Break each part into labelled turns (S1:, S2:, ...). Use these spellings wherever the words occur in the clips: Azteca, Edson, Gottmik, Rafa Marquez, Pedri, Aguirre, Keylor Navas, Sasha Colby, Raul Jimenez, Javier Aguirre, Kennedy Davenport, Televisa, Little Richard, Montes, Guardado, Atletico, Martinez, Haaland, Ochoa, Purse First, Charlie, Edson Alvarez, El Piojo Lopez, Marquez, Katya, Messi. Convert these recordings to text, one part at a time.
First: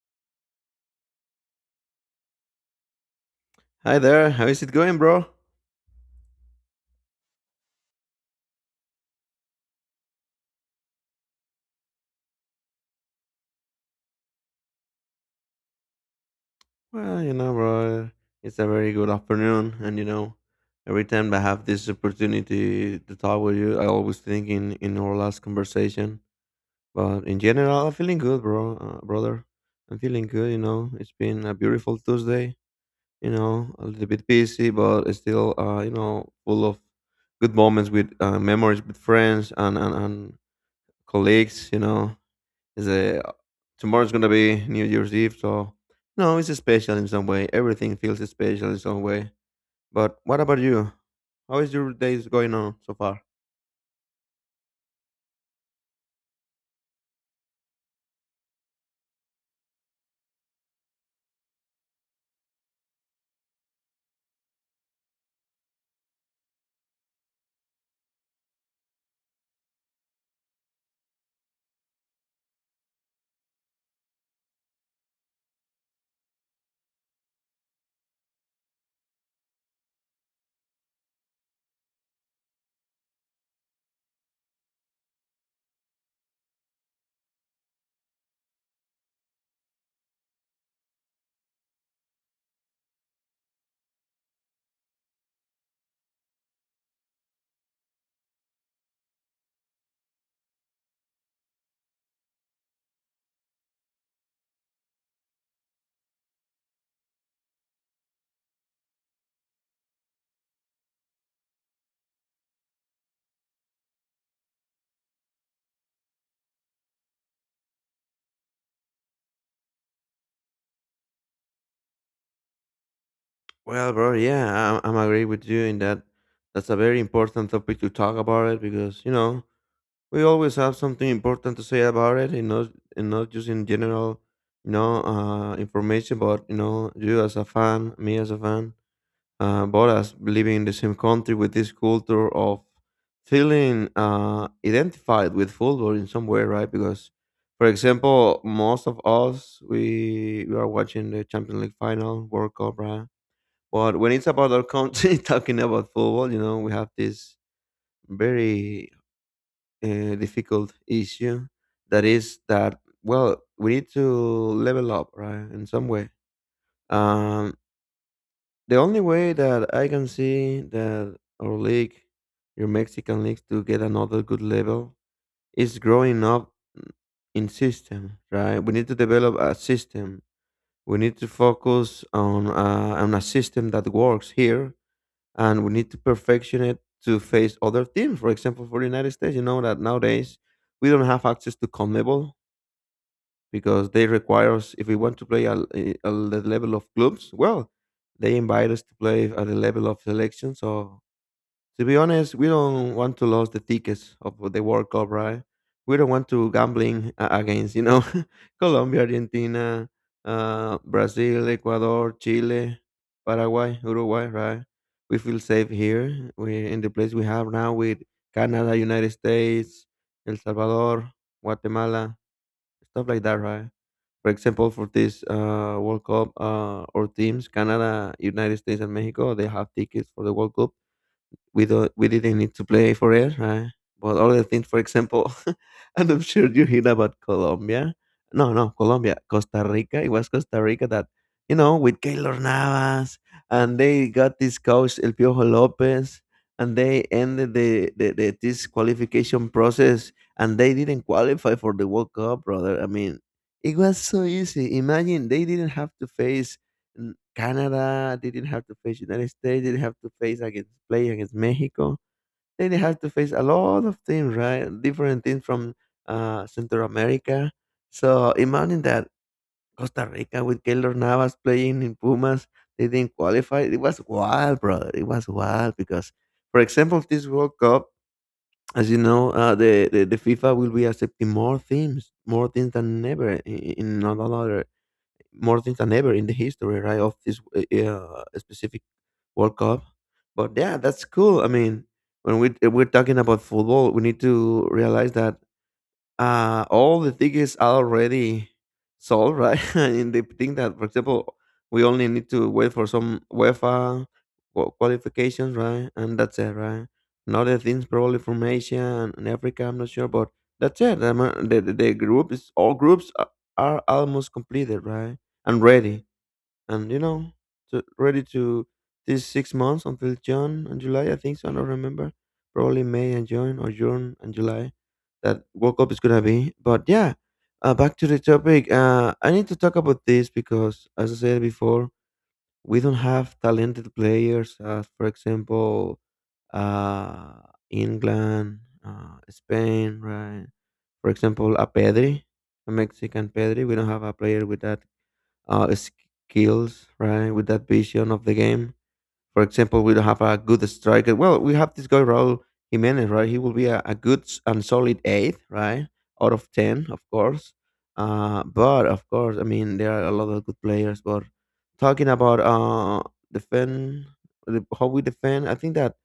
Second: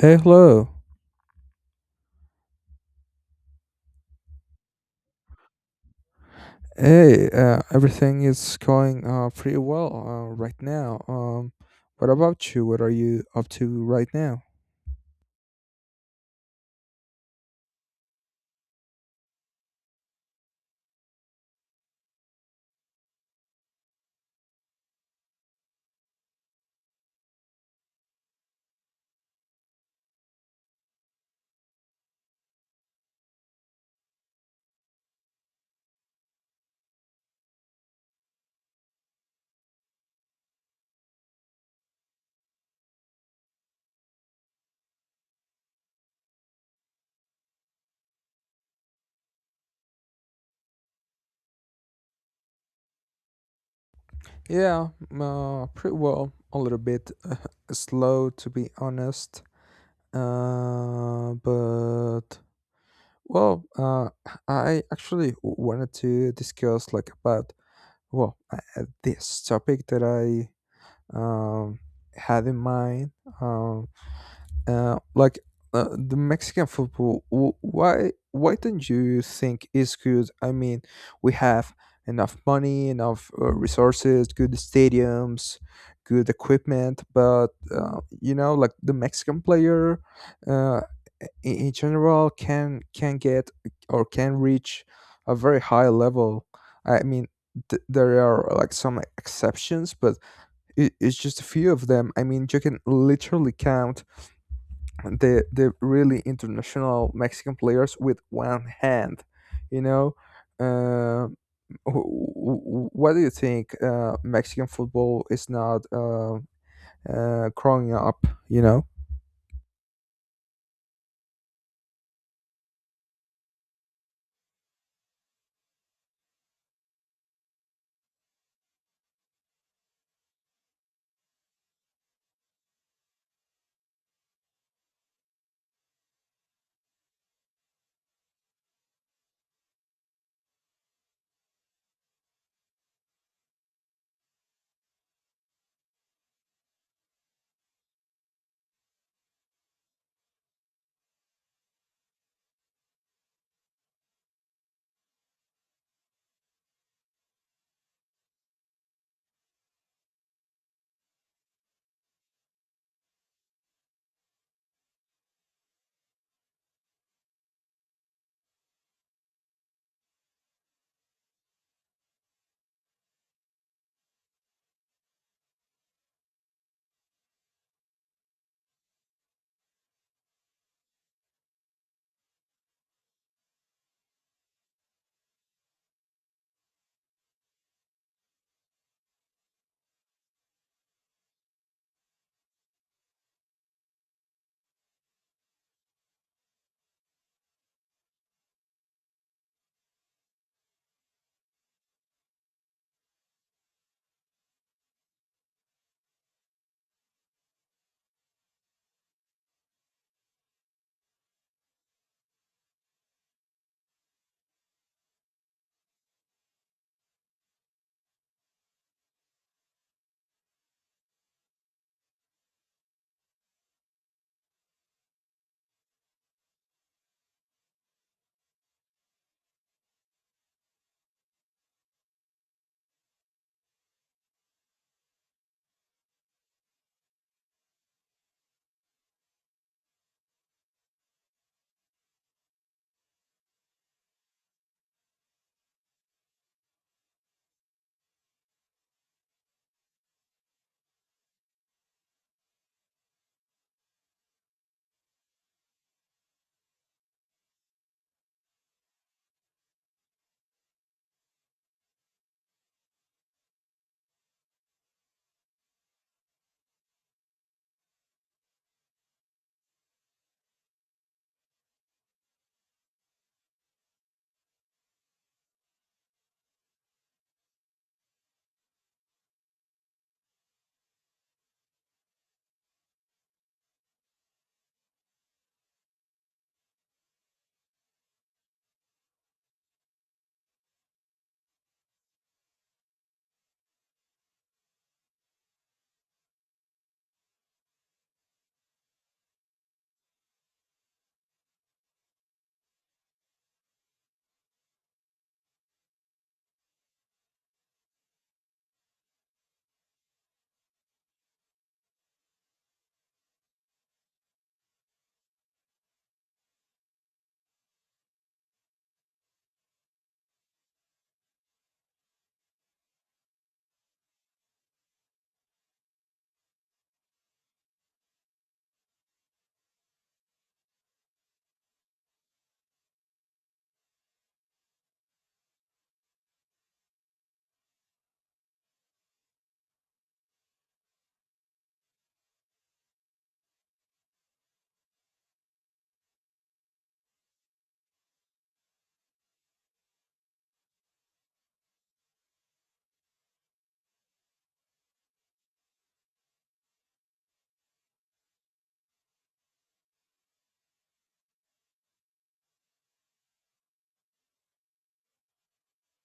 S1: Hey, hello.
S2: Hi there, how is it going, bro?
S1: Hey, everything is going pretty well right now. What about you? What are you up to right now?
S2: Well, you know, bro, it's a very good afternoon, and you know, every time I have this opportunity to talk with you, I always think in our last conversation. But in general, I'm feeling good, bro, brother. I'm feeling good. You know, it's been a beautiful Tuesday. You know, a little bit busy, but still, you know, full of good moments with memories with friends and colleagues. You know, It's a, tomorrow's gonna be New Year's Eve, so no, it's special in some way. Everything feels special in some way. But what about you? How is your days going on so far?
S1: Yeah, pretty well. A little bit slow, to be honest. Uh, but well, uh, I actually wanted to discuss like about this topic that I um had in mind. Um. Uh, like the Mexican football, why don't you think is good? I mean, we have enough money, enough resources, good stadiums, good equipment, but you know, like the Mexican player, uh, in general, can get or can reach a very high level. I mean, there are like some exceptions, but it's just a few of them. I mean, you can literally count the really international Mexican players with one hand, you know. Uh, what do you think? Mexican football is not growing up, you know.
S2: Well, bro, yeah, I'm agree with you in that. That's a very important topic to talk about it, because you know we always have something important to say about it, and not just in general, you know, information, but you know, you as a fan, me as a fan. But as living in the same country with this culture of feeling identified with football in some way, right? Because, for example, most of us we are watching the Champions League final, World Cup, right? But when it's about our country talking about football, you know, we have this very difficult issue, that is that well, we need to level up, right, in some way. Um, the only way that I can see that our league, your Mexican leagues, to get another good level is growing up in system, right? We need to develop a system. We need to focus on on a system that works here, and we need to perfection it to face other teams. For example, for the United States, you know that nowadays we don't have access to CONMEBOL, because they require us if we want to play at the level of clubs. Well, they invite us to play at the level of selection, so to be honest, we don't want to lose the tickets of the World Cup, right? We don't want to gambling against, you know, Colombia, Argentina, Brazil, Ecuador, Chile, Paraguay, Uruguay, right? We feel safe here. We in the place we have now with Canada, United States, El Salvador, Guatemala, stuff like that, right? For example, for this World Cup, our teams, Canada, United States, and Mexico, they have tickets for the World Cup. We don't we didn't need to play forever. But other things, for example, and I'm sure you hear about Colombia. No, no, Colombia, Costa Rica. It was Costa Rica that, you know, with Keylor Navas, and they got this coach El Piojo Lopez, and they ended the this qualification process, and they didn't qualify for the World Cup, brother. I mean, it was so easy. Imagine they didn't have to face L Canada, didn't have to face United States, didn't have to face against play against Mexico. They didn't have to face a lot of things, right? Different things from, Central America. So, imagine that Costa Rica with Keylor Navas playing in Pumas, they didn't qualify. It was wild, brother. It was wild because, for example, this World Cup, as you know, the the FIFA will be accepting more teams than ever in another more than ever in the history, right, of this specific World Cup. But yeah, that's cool. I mean, when we if we're talking about football, we need to realize that all the tickets are already sold, right. And they think that, for example, we only need to wait for some UEFA qualifications, right, and that's it, right, and other things probably from Asia and Africa, I'm not sure, but that's it. I mean, the group is all groups are almost completed, right, and ready, and, you know, ready to these 6 months until June and July, I think so, I don't remember, probably May and June or June and July that World Cup is gonna be. But yeah, back to the topic. I need to talk about this because, as I said before, we don't have talented players as, for example, uh, England, Spain, right? For example, a Pedri, a Mexican Pedri. We don't have a player with that skills, right? With that vision of the game. For example, we don't have a good striker. Well, we have this guy Raul Jimenez, right? He will be a good s- and solid eight, right? Out of ten, of course. But of course, I mean, there are a lot of good players. But talking about defend, how we defend, I think that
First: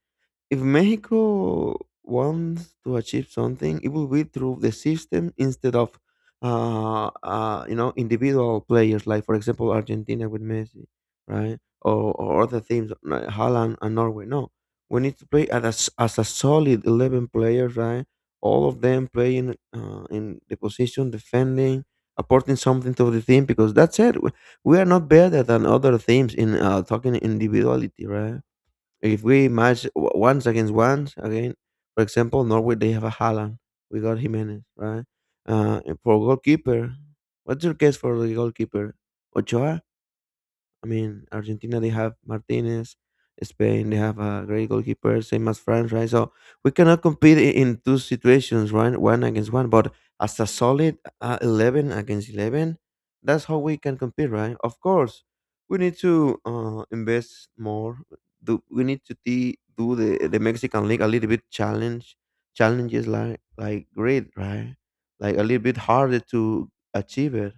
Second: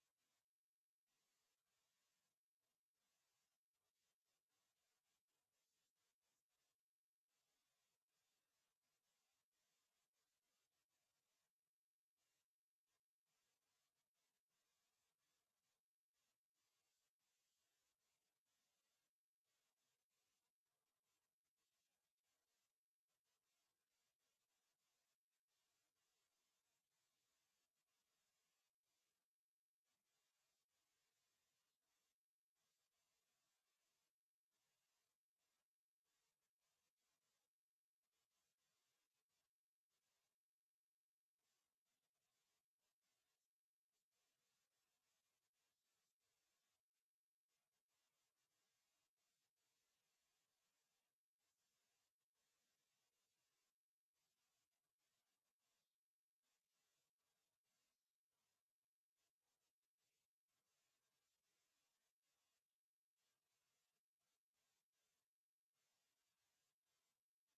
S2: if Mexico wants to achieve something, it will be through the system instead of, you know, individual players. Like for example, Argentina with Messi, right? Or other teams, like Holland and Norway. No, we need to play as as a solid 11 players, right? All of them playing in the position, defending, apporting something to the team, because that's it. We are not better than other teams in talking individuality, right? If we match once against once again, for example, Norway, they have a Haaland. We got Jimenez, right? And for goalkeeper, what's your guess for the goalkeeper? Ochoa. I mean, Argentina, they have Martinez, Spain, they have a great goalkeeper, same as France, right? So we cannot compete in two situations, right? One against one, but as a solid 11 against 11, that's how we can compete, right? Of course, we need to invest more. Do we need to do the Mexican league a little bit challenge, challenges like great, right? Like a little bit harder to achieve it,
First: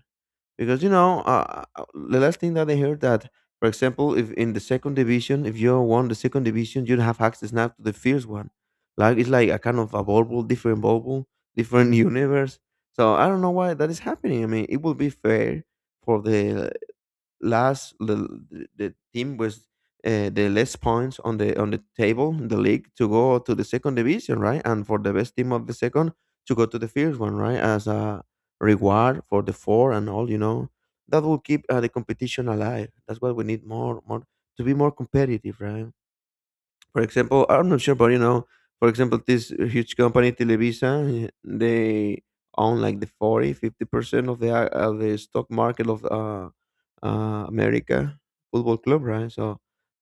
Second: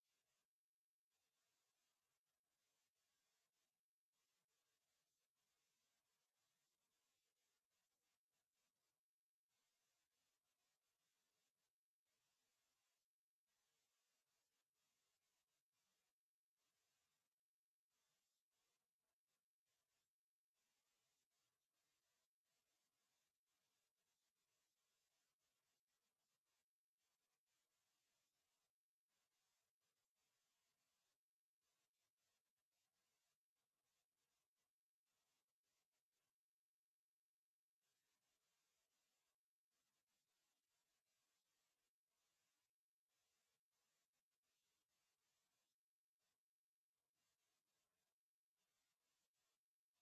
S2: because you know, the last thing that I heard that, for example, if in the second division, if you won the second division, you have access now to the first one. Like it's like a kind of a bubble, different bubble, different universe. So I don't know why that is happening. I mean, it would be fair for last the the team was the less points on the table in the league to go to the second division, right? And for the best team of the second to go to the first one, right? As a reward for the four and all, you know, that will keep the competition alive. That's what we need, more, more, to be more competitive, right? For example, I'm not sure, but you know, for example, this huge company Televisa, eh, they own like the 40, 50% of the stock market of America Football Club, right? So,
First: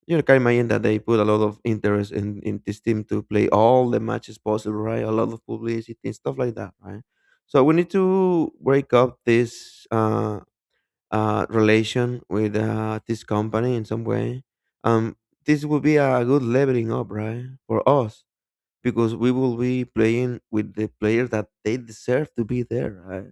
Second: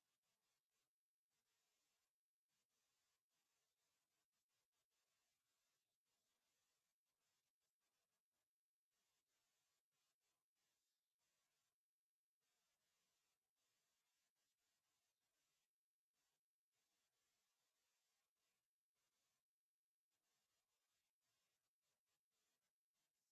S2: you know, can imagine that they put a lot of interest in this team to play all the matches possible, right? A lot of publicity and stuff like that, right? So we need to break up this. Relation with this company in some way. Um, this will be a good leveling up, right, for us, because we will be playing with the players that they deserve to be there, right?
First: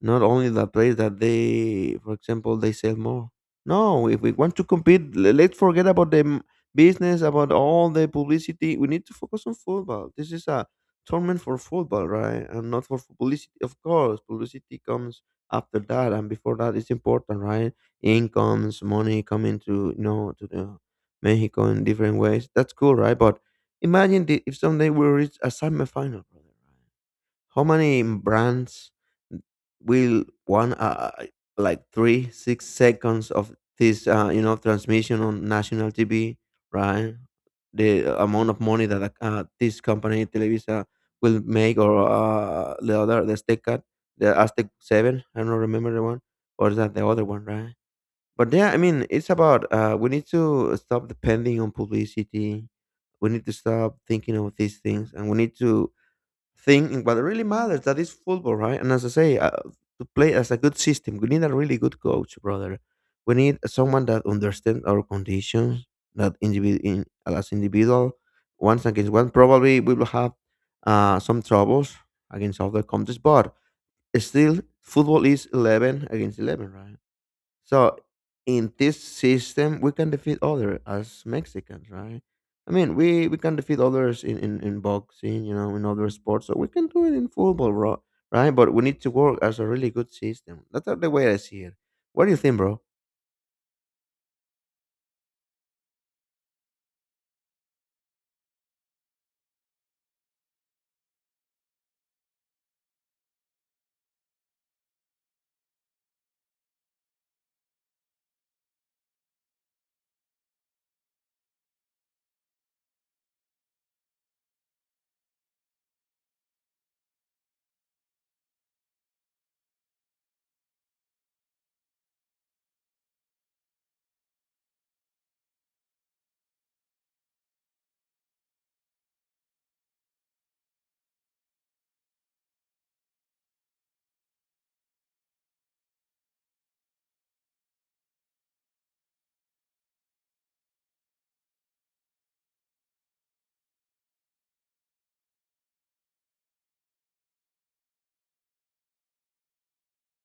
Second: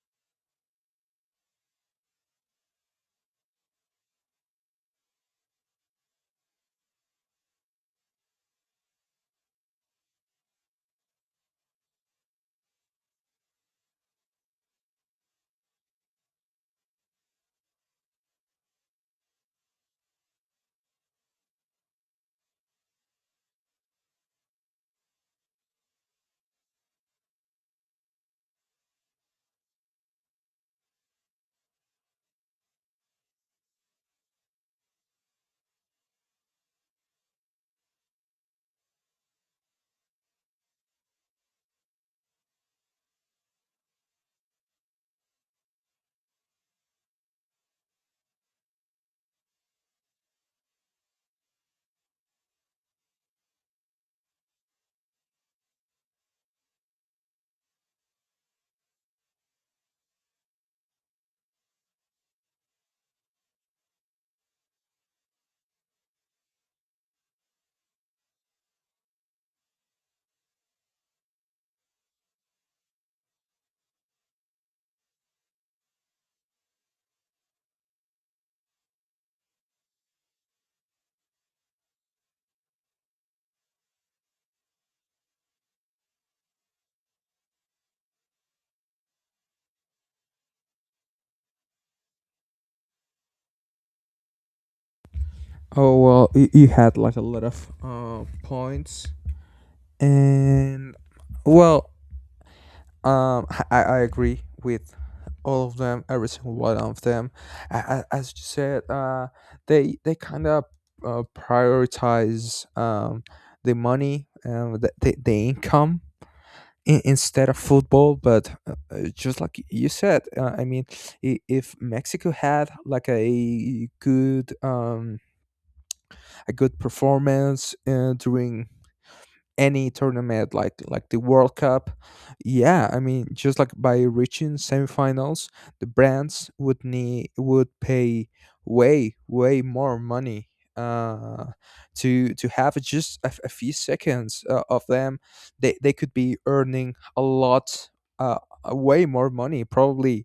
S2: Not only the place that they, for example, they sell more. No, if we want to compete, let's forget about business, about all the publicity. We need to focus on football. This is a tournament for football, right? And not for publicity. Of course, publicity comes after that, and before that, it's important, right? Incomes, money coming to, you know, to the Mexico in different ways. That's cool, right? But imagine if someday we reach a semifinal, brother, right? How many brands will want like three, 6 seconds of this, you know, transmission on national TV, right? The amount of money that this company Televisa will make, or the other, the Azteca, the Aztec Seven. I don't remember the one, or is that the other one, right? But yeah, I mean, it's about, we need to stop depending on publicity. We need to stop thinking of these things, and we need to thing in what really matters, that is football, right? And as I say, to play as a good system, we need a really good coach, brother. We need someone that understands our conditions, that as individual, once against one, probably we will have some troubles against other countries, but still, football is 11 against 11, right? So in this system, we can defeat others as Mexicans, right? I mean, we can defeat others in, in boxing, you know, in other sports. So we can do it in football, bro, right? But we need to work as a really good system. That's the way I see it. What do you think, bro?
S1: Oh well, you had like a lot of points, and well, I agree with all of them, every single one of them. As you said, they kind of prioritize the money and the income instead of football. But just like you said, I mean, if Mexico had like a good performance during any tournament like the World Cup. Yeah, I mean, just like by reaching semifinals, the brands would pay way more money uh to have just a, a few seconds of them. They could be earning a lot, uh way more money, probably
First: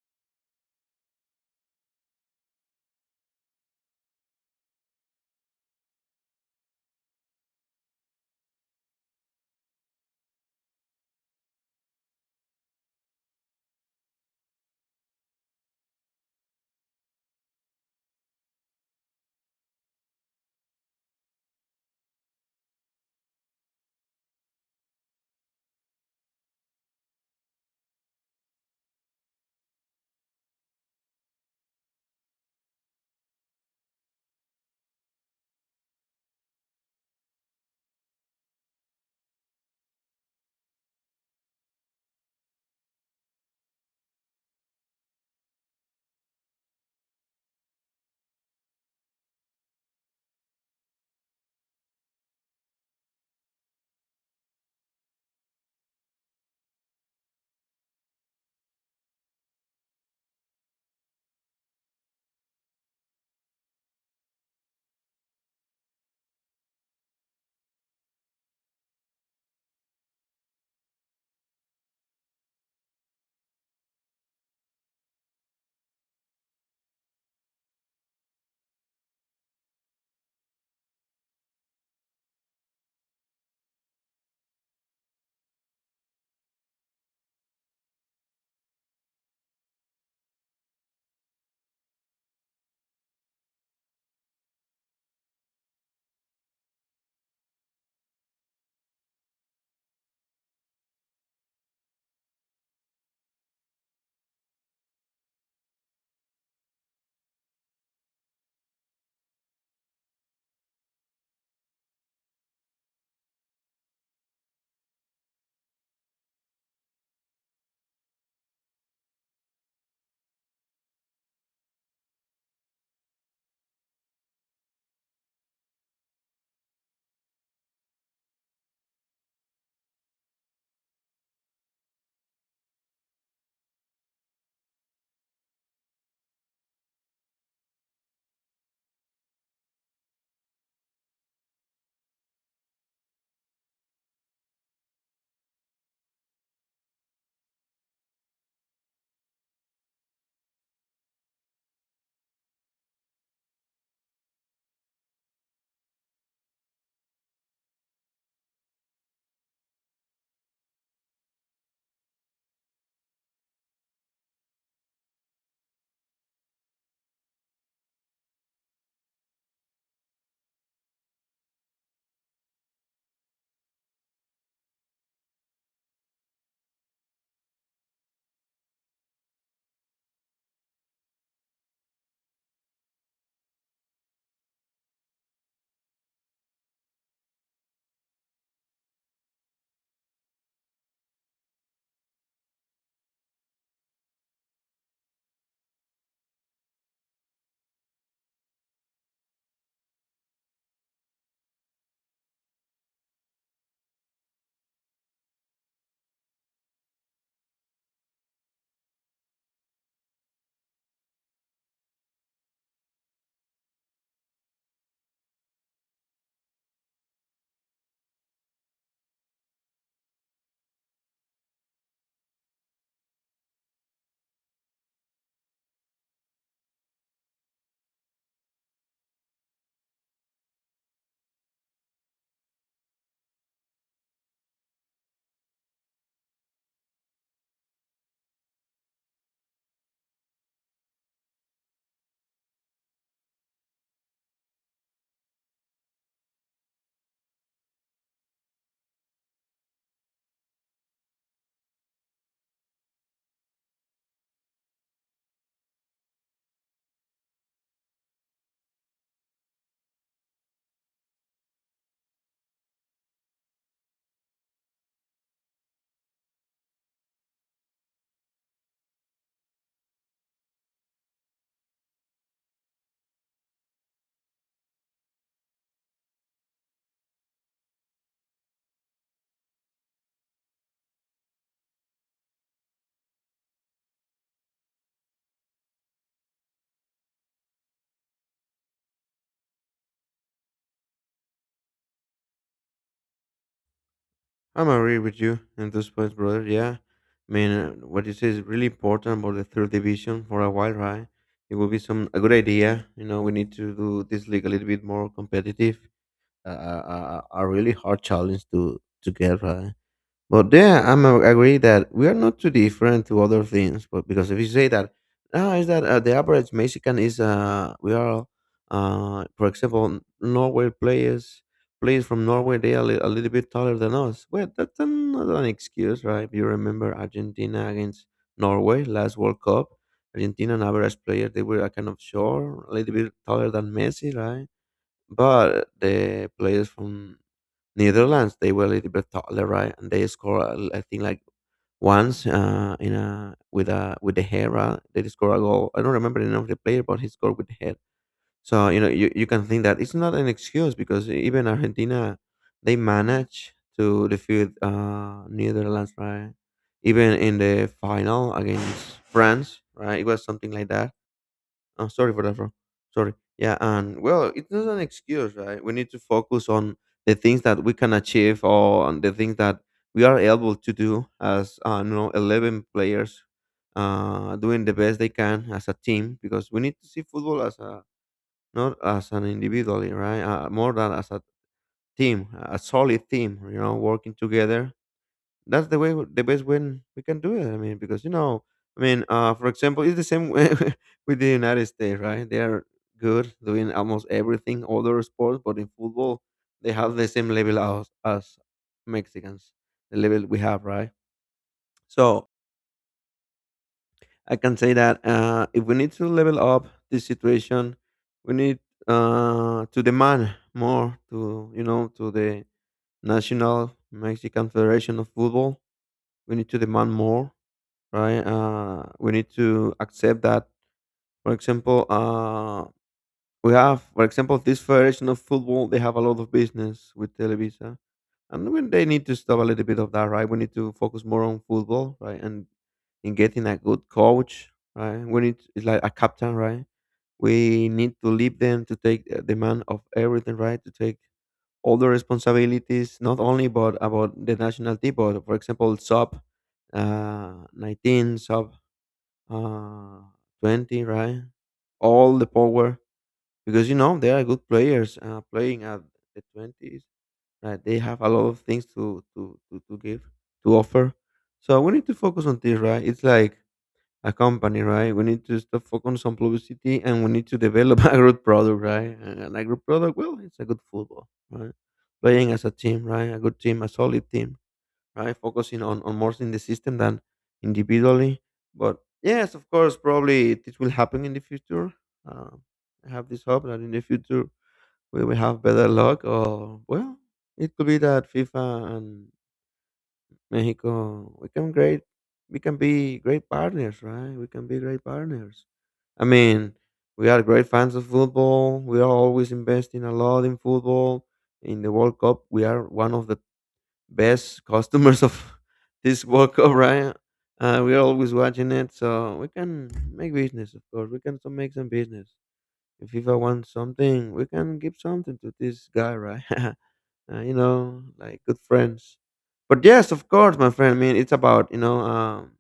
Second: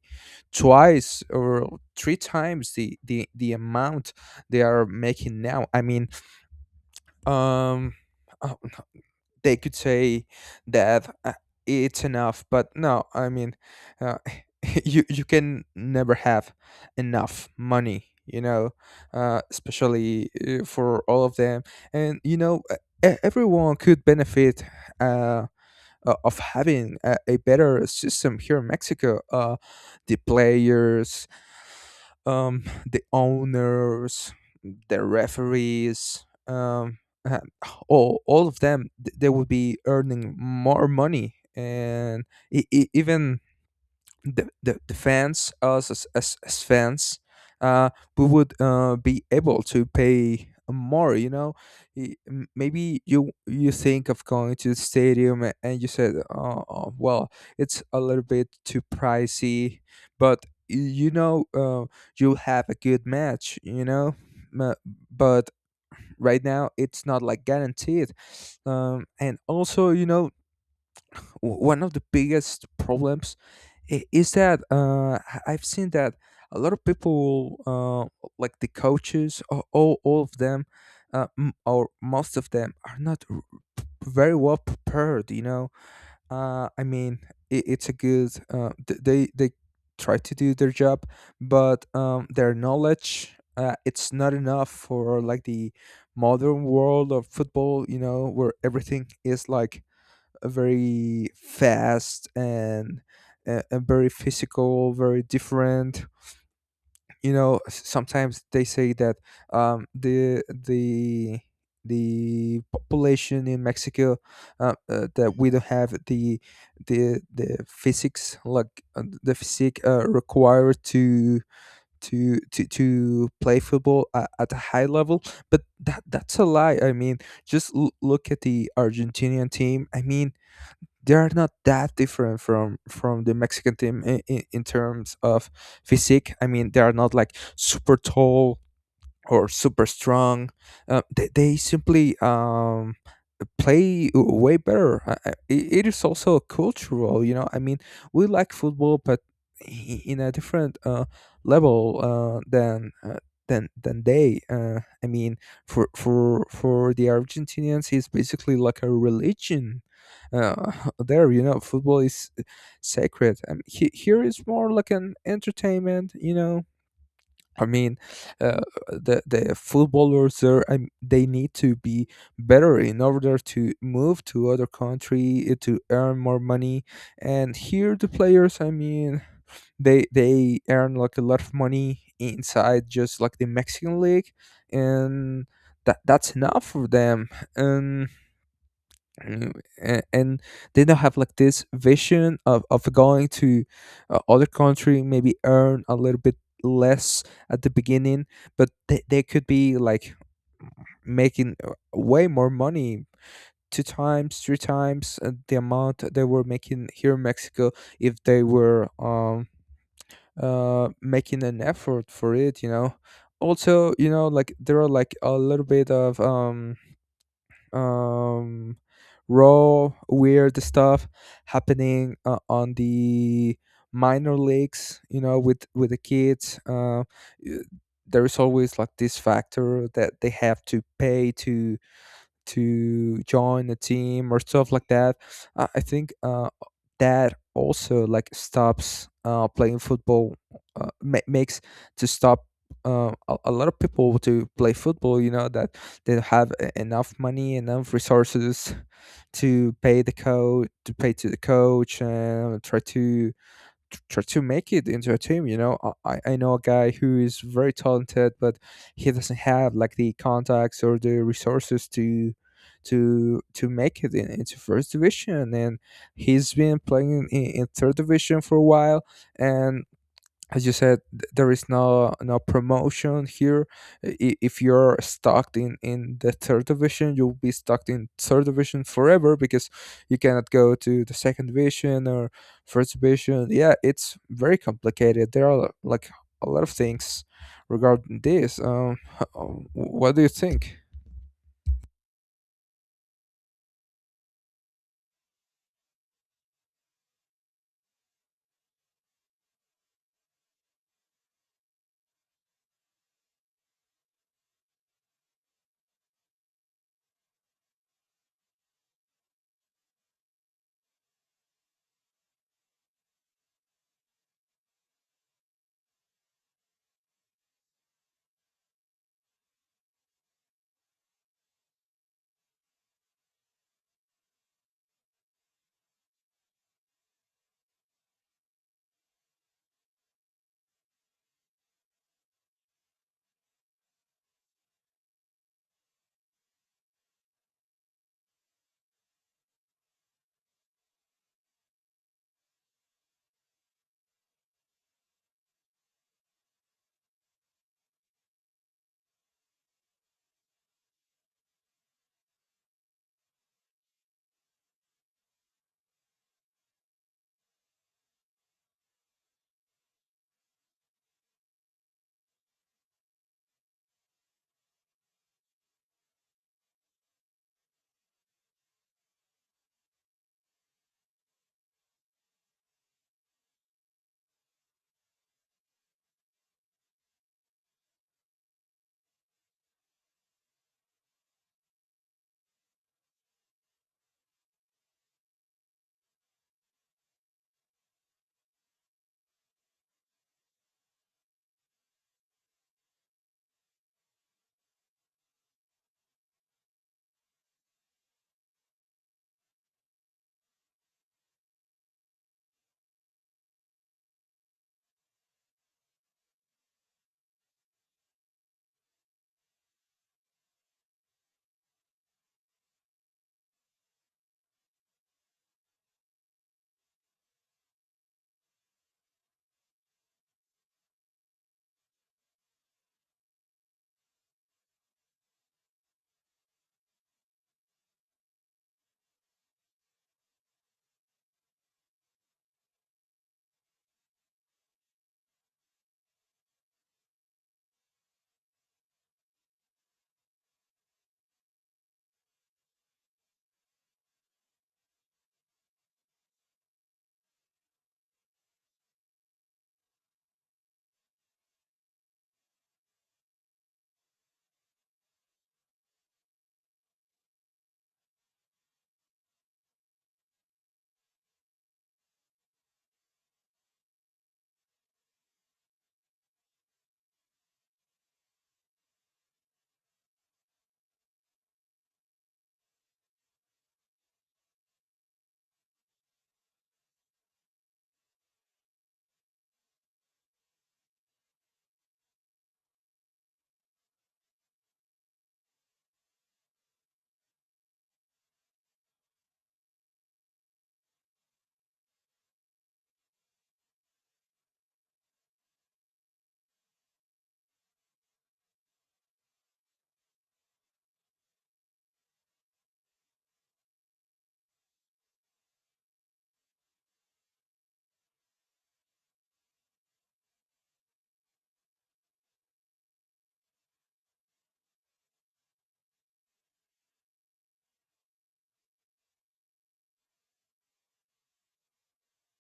S1: twice or three times the amount they are making now. Um they could say that it's enough, but no. Uh, you can never have enough money, you know, especially for all of them. And you know, everyone could benefit, uh, of having a better system here in Mexico. The players, um, the owners, the referees, uh, all of them, they would be earning more money, and even the fans, us as fans, uh, we would be able to pay more, you know. Maybe you think of going to the stadium and you said, "Oh oh, well, it's a little bit too pricey," but you know, you'll have a good match, you know Ma- but right now it's not like guaranteed. And also, you know, one of the biggest problems is that I've seen that a lot of people, like the coaches, all of them, or most of them, are not very well prepared. You know, I mean, it's a good. They try to do their job, but their knowledge, it's not enough for like the modern world of football, you know, where everything is like very fast and very physical, very different. You know, s- sometimes they say that um, the the the population in Mexico, that we don't have the physics, like the physique required to play football at a high level, but that's a lie. I mean, just look at the argentinian team. I mean, they are not that different from the Mexican team in terms of physique. I mean, they are not like super tall or super strong. They simply play way better. It is also cultural, you know. I mean, we like football, but in a different level than. Than they I mean for the argentinians it's basically like a religion. uh, there, you know, football is sacred. Here is more like an entertainment, you know. I mean, uh, the footballers there, I they need to be better in order to move to other country to earn more money. And here, the players, I mean, they earn like a lot of money inside, just like the Mexican league, and that that's enough for them. And Mm, and they don't have like this vision of going to other country, maybe earn a little bit less at the beginning, but they could be like making way more money, two times three times the amount that they were making here in Mexico, if they were making an effort for it, you know. Also, you know, like there are like a little bit of um, raw, weird stuff happening on the minor leagues. You know, with the kids. Y- there is always like this factor that they have to pay to join a team or stuff like that. I think that also like stops playing football, makes to stop a lot of people to play football. You know that they don't have enough money, enough resources to pay the coach, to pay to the coach, and try to try to make it into a team. You know, I know a guy who is very talented, but he doesn't have like the contacts or the resources to make it into first division, and he's been playing in third division for a while, and as you said, there is no promotion here. If you're stuck in the third division, you'll be stuck in third division forever, because you cannot go to the second division or first division. Yeah, it's very complicated. There are like a lot of things regarding this. What do you think?
S2: I'm agree with you in this point, brother. Yeah. I mean, what you say is really important about the third division for a while, right? It will be some a good idea. You know, we need to do this league a little bit more competitive, a really hard challenge to get right. But yeah, I'm agree that we are not too different to other things. But because if you say that, ah, is that the average Mexican is we are for example Norway players, from Norway they are a little bit taller than us. Well, that's not an excuse, right? If you remember Argentina against Norway last World Cup, Argentina an average player they were kind of short, a little bit taller than Messi, right? But the players from Netherlands, they were a little bit taller, right? And they scored, I think, like once in a with the hair. Right? They scored a goal. I don't remember the name of the player, but he scored with the head. So you know, you can think that it's not an excuse because even Argentina, they managed to defeat Netherlands, right? Even in the final against France, right? It was something like that. Oh, sorry for that, bro. Sorry. Yeah, and well, it's not an excuse, right? We need to focus on the things that we can achieve or on the things that we are able to do as you know, 11 players, doing the best they can as a team because we need to see football as a, not as an individually, right? More than as a team, a solid team. You know, working together, that's the way, the best way we can do it. I mean, because you know, I mean, for example, it's the same way with the United States, right? They are good doing almost everything, all other sports, but in football they have the same level as us Mexicans, the level we have, right? So I can say that if we need to level up this situation, we need to demand more to, you know, to the national Mexican federation of football. We need to demand more, right? We need to accept that, for example, we have, for example, this federation of football, they have a lot of business with Televisa. And when they need to stop a little bit of that, right? We need to focus more on football, right? And in getting a good coach, right? We need, it's like a captain, right? We need to leave them to take the man of everything, right? To take all the responsibilities, not only about the national team, but for example, sub 19, sub uh, 20, right? All the power, because you know they are good players playing at the 20s. Right? They have a lot of things to, to give, to offer. So we need to focus on this, right? It's like a company, right? We need to stop focus on publicity and we need to develop a good product, right? And an agro product, well, it's a good football, right? Playing as a team, right? A good team, a solid team, right? Focusing on more in the system than individually. But yes, of course, probably it will happen in the future. Uh, I have this hope that in the future we will have better luck. Or well, it could be that FIFA and Mexico we can great, we can be great partners, right? We can be great partners. I mean, we are great fans of football. We are always investing a lot in football. In the World Cup, we are one of the best customers of this World Cup, right? We're always watching it, so we can make business, of course. We can still make some business. If FIFA wants something, we can give something to this guy, right? You know, like good friends. But yes, of course, my friend. I mean, it's about, you know.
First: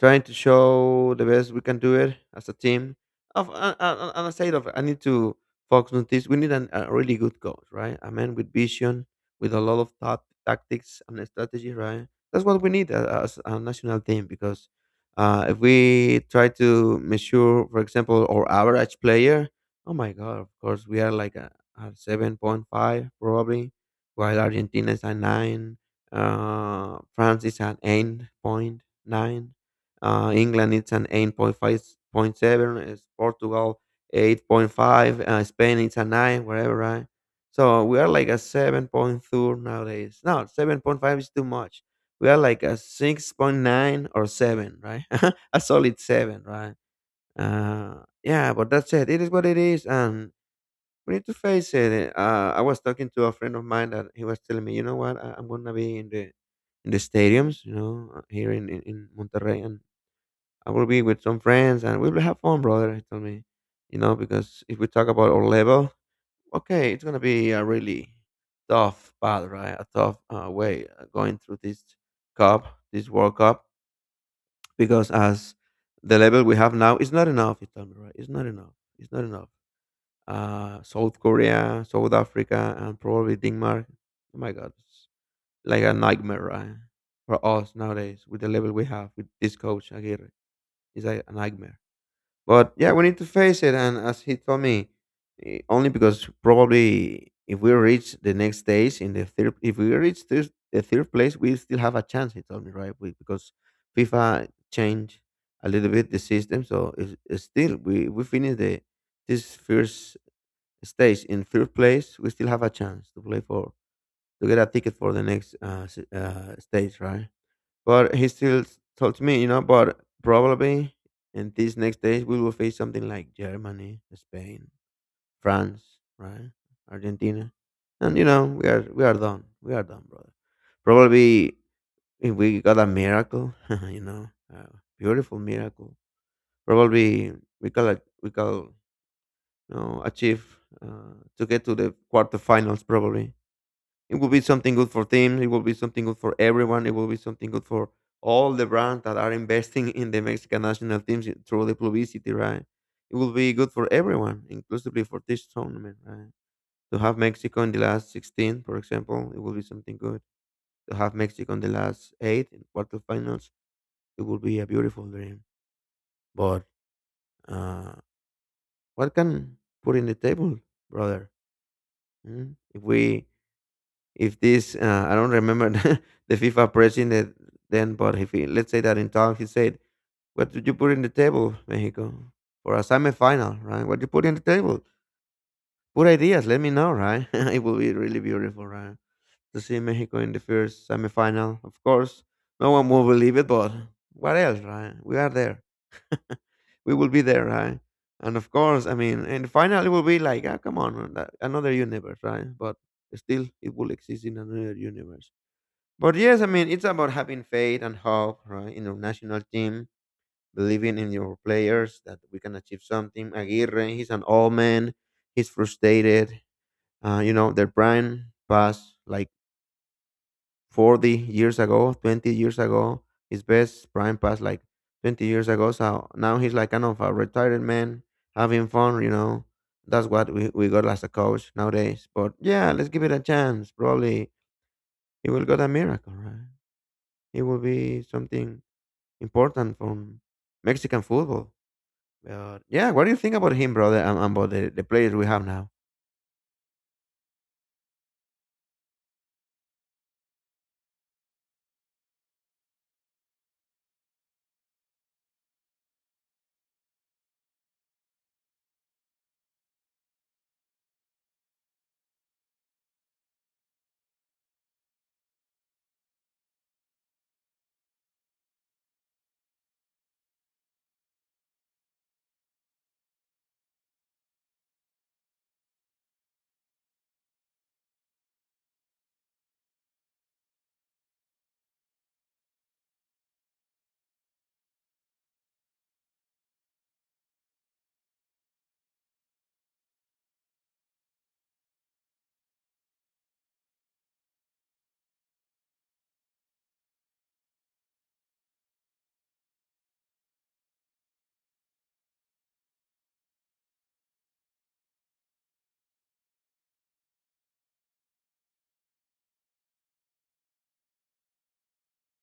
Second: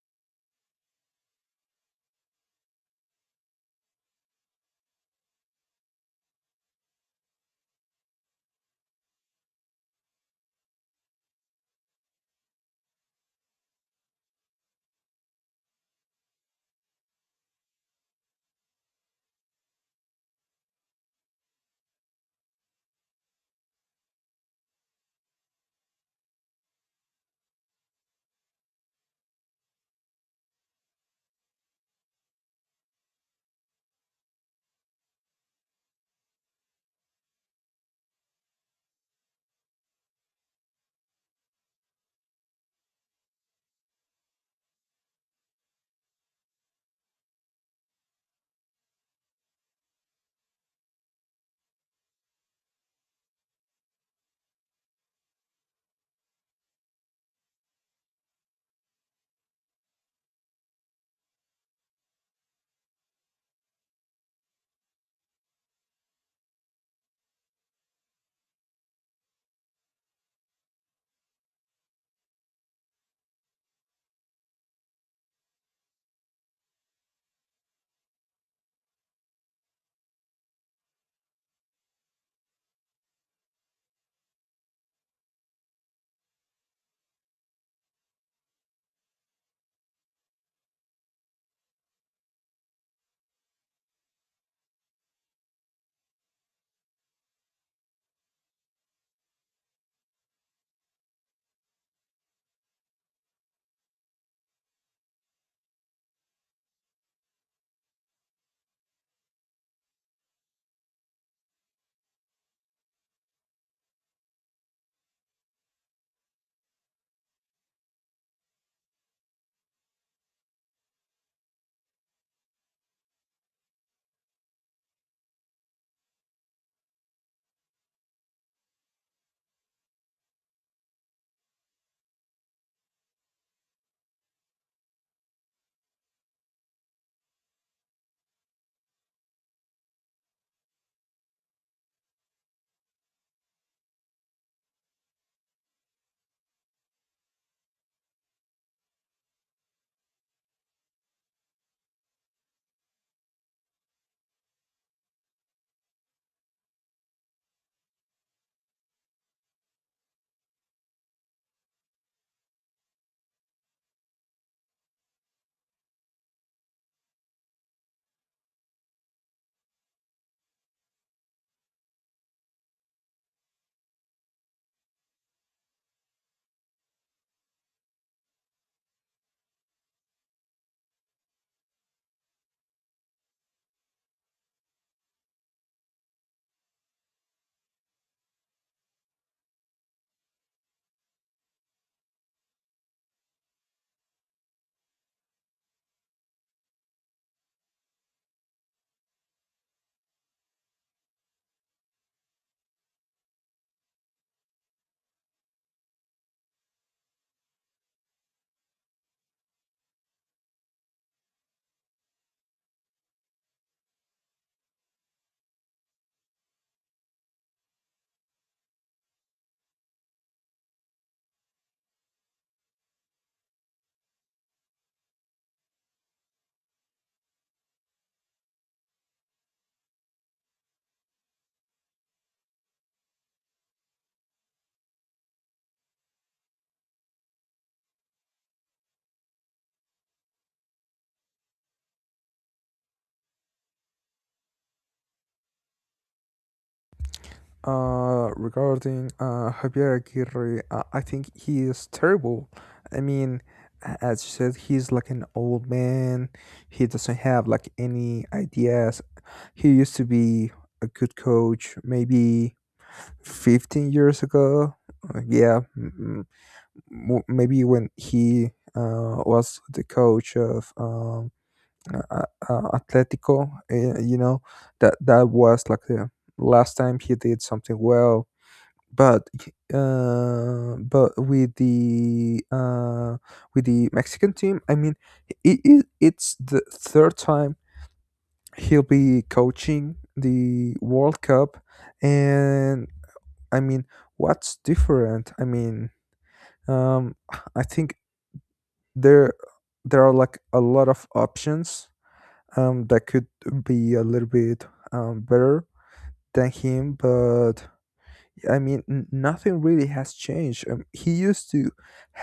S2: Trying to show the best we can do it as a team. Of, and aside of, I need to focus on this. We need an, a really good coach, right? A man with vision, with a lot of thought, tactics and strategy, right? That's what we need as a national team, because if we try to measure, for example, our average player, oh my god, of course we are like a 7.5 probably, while Argentina is a nine, France is at 8.9, England it's an 8.5.7. Is Portugal 8.5. Spain it's a 9, whatever, right? So we are like a 7.2 nowadays. No, 7.5 is too much. We are like a 6.9 or 7, right? a solid 7, right? Yeah, but that's it. It is what it is. And we need to face it. I was talking to a friend of mine that he was telling me, you know what, I'm gonna be in the, in the stadiums, you know, here in in Monterrey, and I will be with some friends and we will have fun, brother. He told me, you know, because if we talk about our level, okay, it's gonna be a really tough path, right? A tough way going through this cup, this World Cup, because as the level we have now is not enough. He told me, right? It's not enough. It's not enough. South Korea, South Africa, and probably Denmark. Oh my God, it's like a nightmare, right? For us nowadays, with the level we have with this coach Aguirre, it's like a nightmare, but yeah, we need to face it. And as he told me, eh, only because probably if we reach the next stage in the third, if we reach this, the third place, we still have a chance. He told me, right? We, because FIFA changed a little bit the system, so it's still we finish the this first stage in third place, we still have a chance to play for to get a ticket for the next stage, right? But he still told me, you know, but probably in these next days we will face something like Germany, Spain, France, right? Argentina. And you know, we are done. We are done, brother. Probably if we got a miracle, you know, a beautiful miracle. Probably we call it, we call, you know, achieve to get to the quarterfinals. Probably it will be something good for teams. It will be something good for everyone. It will be something good for all the brands that are investing in the Mexican national teams through the publicity, right? It will be good for everyone, inclusively for this tournament, right? To have Mexico in the last 16, for example, it will be something good. To have Mexico in the last eight in quarterfinals, it will be a beautiful dream. But uh, what can put in the table, brother? Mm? If we, if this I don't remember the FIFA president then, but if he, let's say that in time he said, "What did you put in the table, Mexico, for a semifinal, right? What you put in the table? Put ideas. Let me know, right? It will be really beautiful, right, to see Mexico in the first semifinal. Of course, no one will believe it, but what else, right? We are there. We will be there, right? And of course, I mean, and the final it will be like, ah, come on, that- another universe, right? But still, it will exist in another universe. But yes, I mean, it's about having faith and hope, right? In your national team, believing in your players that we can achieve something. Aguirre, he's an old man. He's frustrated. You know, their prime passed like 40 years ago, 20 years ago. His best prime passed like 20 years ago. So now he's like kind of a retired man having fun, you know. That's what we got as a coach nowadays. But yeah, let's give it a chance. Probably he will get a miracle, right? It will be something important from Mexican football. But yeah, what do you think about him, brother, and about the players we have now?
S1: Regarding Javier Aguirre, I think he is terrible. I mean, as you said, he's like an old man. He doesn't have like any ideas. He used to be a good coach maybe 15 years ago. Uh, yeah, m- m- Maybe when he was the coach of uh, uh, Atletico, you know, that that was like the last time he did something well, but but with the Mexican team, I mean, it's the third time he'll be coaching the World Cup, and I mean, what's different? Um, I think there there are like a lot of options, that could be a little bit better than him, but I mean, nothing really has changed. He used to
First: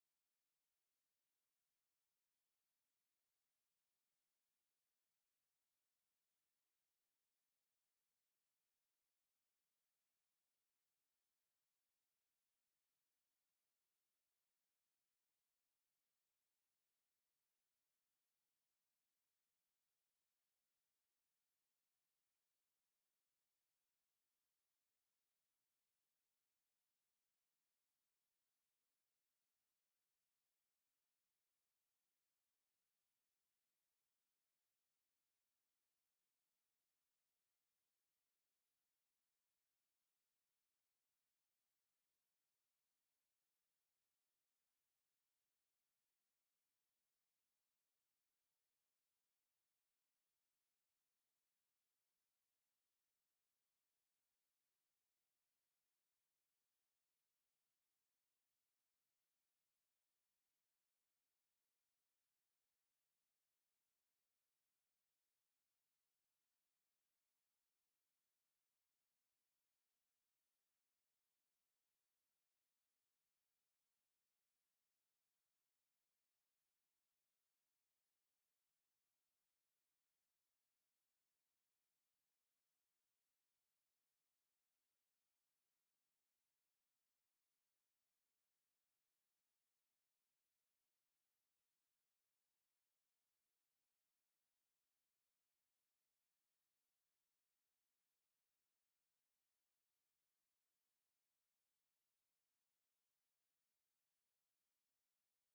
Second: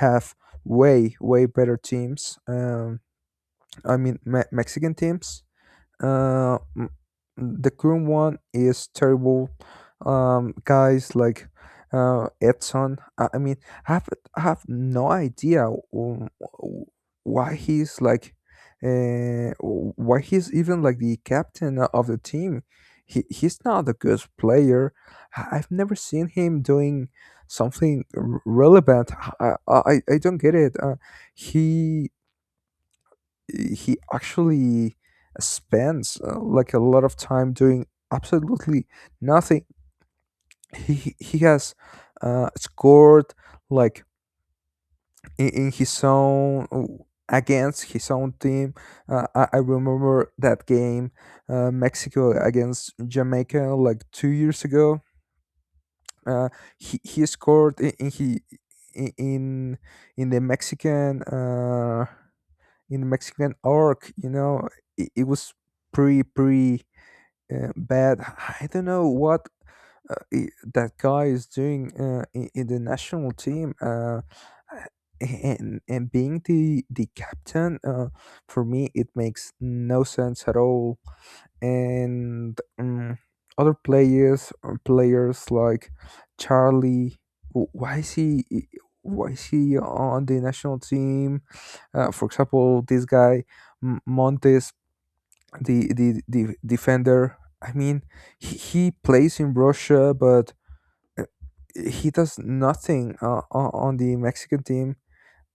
S1: have way better teams. I mean, Mexican teams. Uh, mm, the current one is terrible. Guys like Edson. I mean, I have I have no idea why he's like, why he's even like the captain of the team. He's not a good player. I've never seen him doing something relevant. I don't get it. He he actually spends like a lot of time doing absolutely nothing. He has scored like in his own, against his own team. I remember that game Mexico against Jamaica like 2 years ago. Uh, he scored in in the Mexican. In Mexican arc. You know, it was pretty bad. I don't know what I that guy is doing in the national team. And being the captain, for me it makes no sense at all. And Other players, players like Charlie. Why is he? Why is he on the national team? For example, this guy Montes, the defender. I mean, he plays in Russia, but uh, he does nothing on the Mexican team.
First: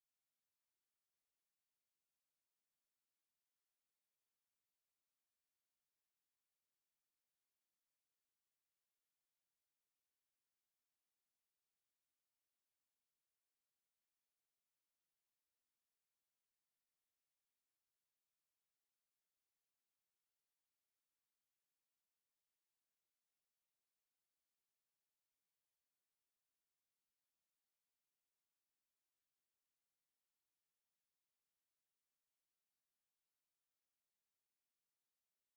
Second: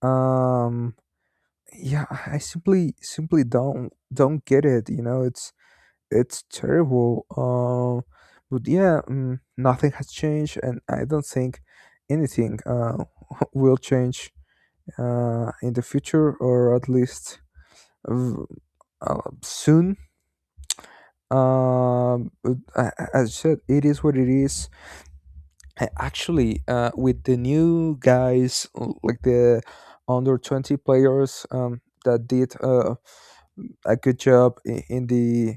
S1: Um, yeah, I simply simply don't get it. You know, it's terrible. But yeah, nothing has changed, and I don't think anything will change in the future, or at least v- soon. But as I said, it is what it is. Actually, with the new guys, like the under 20 players, that did a good job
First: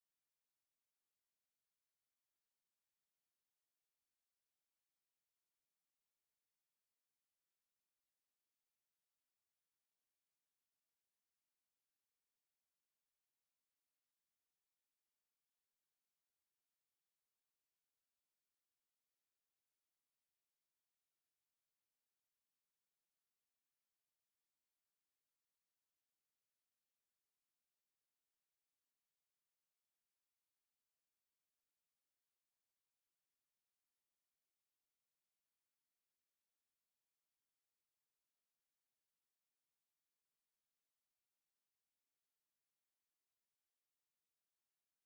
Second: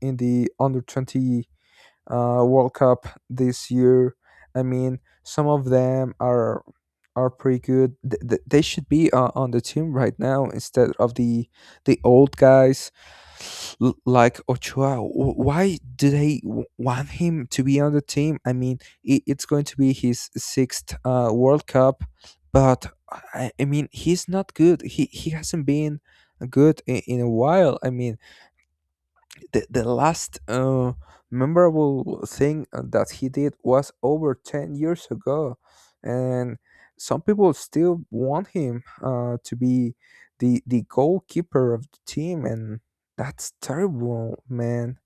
S1: in the under 20 World Cup this year. I mean, some of them are pretty good. They should be on the team right now instead of the old guys like Ochoa. Why do they want him to be on the team? I mean, I it's going to be his sixth World Cup, but I mean, he's not good. He hasn't been good in a while. I mean, the last memorable thing that he did was over 10 years ago, and some people still want him to be the goalkeeper of the team, and that's terrible, man.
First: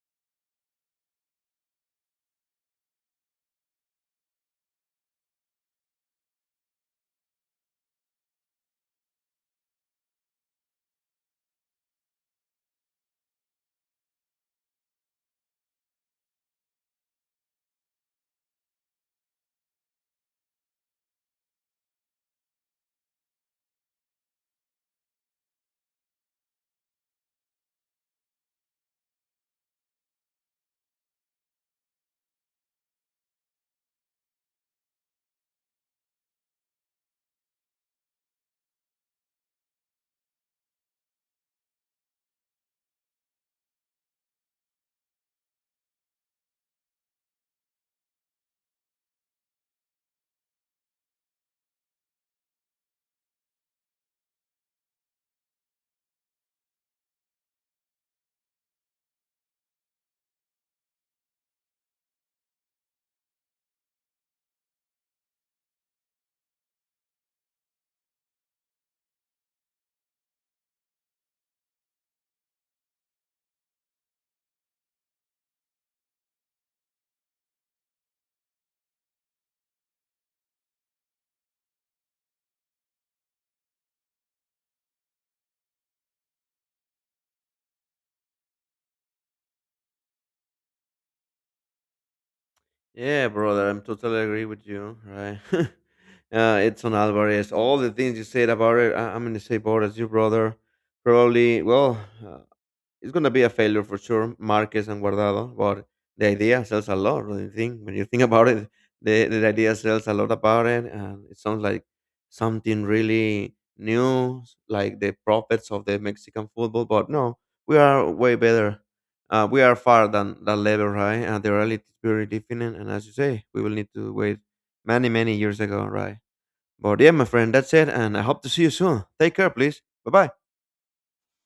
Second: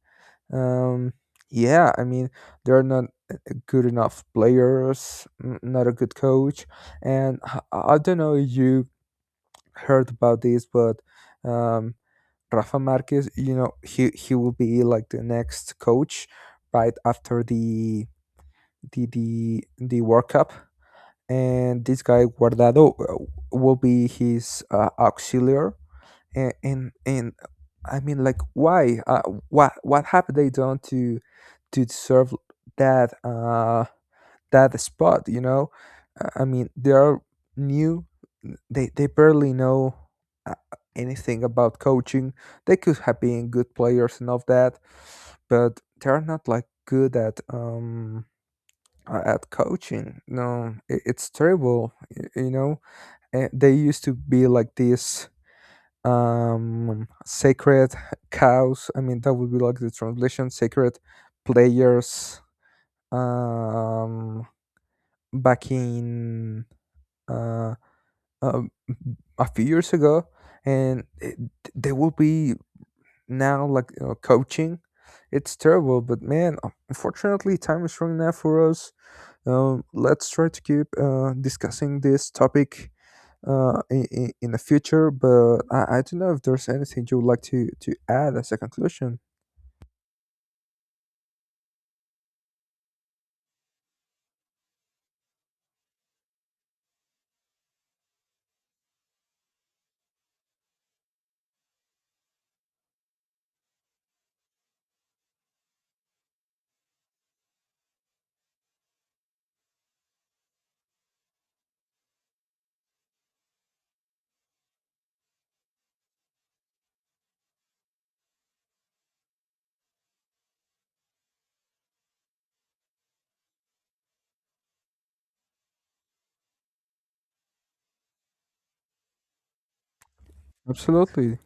S1: um yeah, I mean, they're not good enough players, not a good coach. I don't know if you heard about this, but um Rafa Marquez, you know, he will be like the next coach right after the World Cup, and this guy Guardado will be his auxiliary. And I mean, like, why? What have they done to deserve that? That spot, you know. I mean they are new, they barely know uh, anything about coaching. They could have been good players and all that, but they're not like good at coaching. No, it's terrible, you know. And they used to be like this sacred cows, I mean that would be like the translation, sacred players, um back in uh, um, a few years ago, and they will be now like, you know, coaching. It's terrible, but man, unfortunately, time is running out for us. Let's try to keep discussing this topic in the future. But I don't know if there's anything you would like to add as a conclusion.
S2: Yeah, brother, I'm totally agree with you, right? Edson Alvarez, all the things you said about it, I, I'm gonna say about as you, brother. Probably, well, uh, it's gonna be a failure for sure, Marquez and Guardado, but the idea sells a lot. When you think about it, the idea sells a lot about it, and it sounds like something really new, like the prophets of the Mexican football. But no, we are way better. We are far than that level, right? And the reality is very different. And as you say, we will need to wait many, many years ago, right? But yeah, my friend, that's it. And I hope to see you soon. Take care, please. Bye bye.
S1: Absolutely.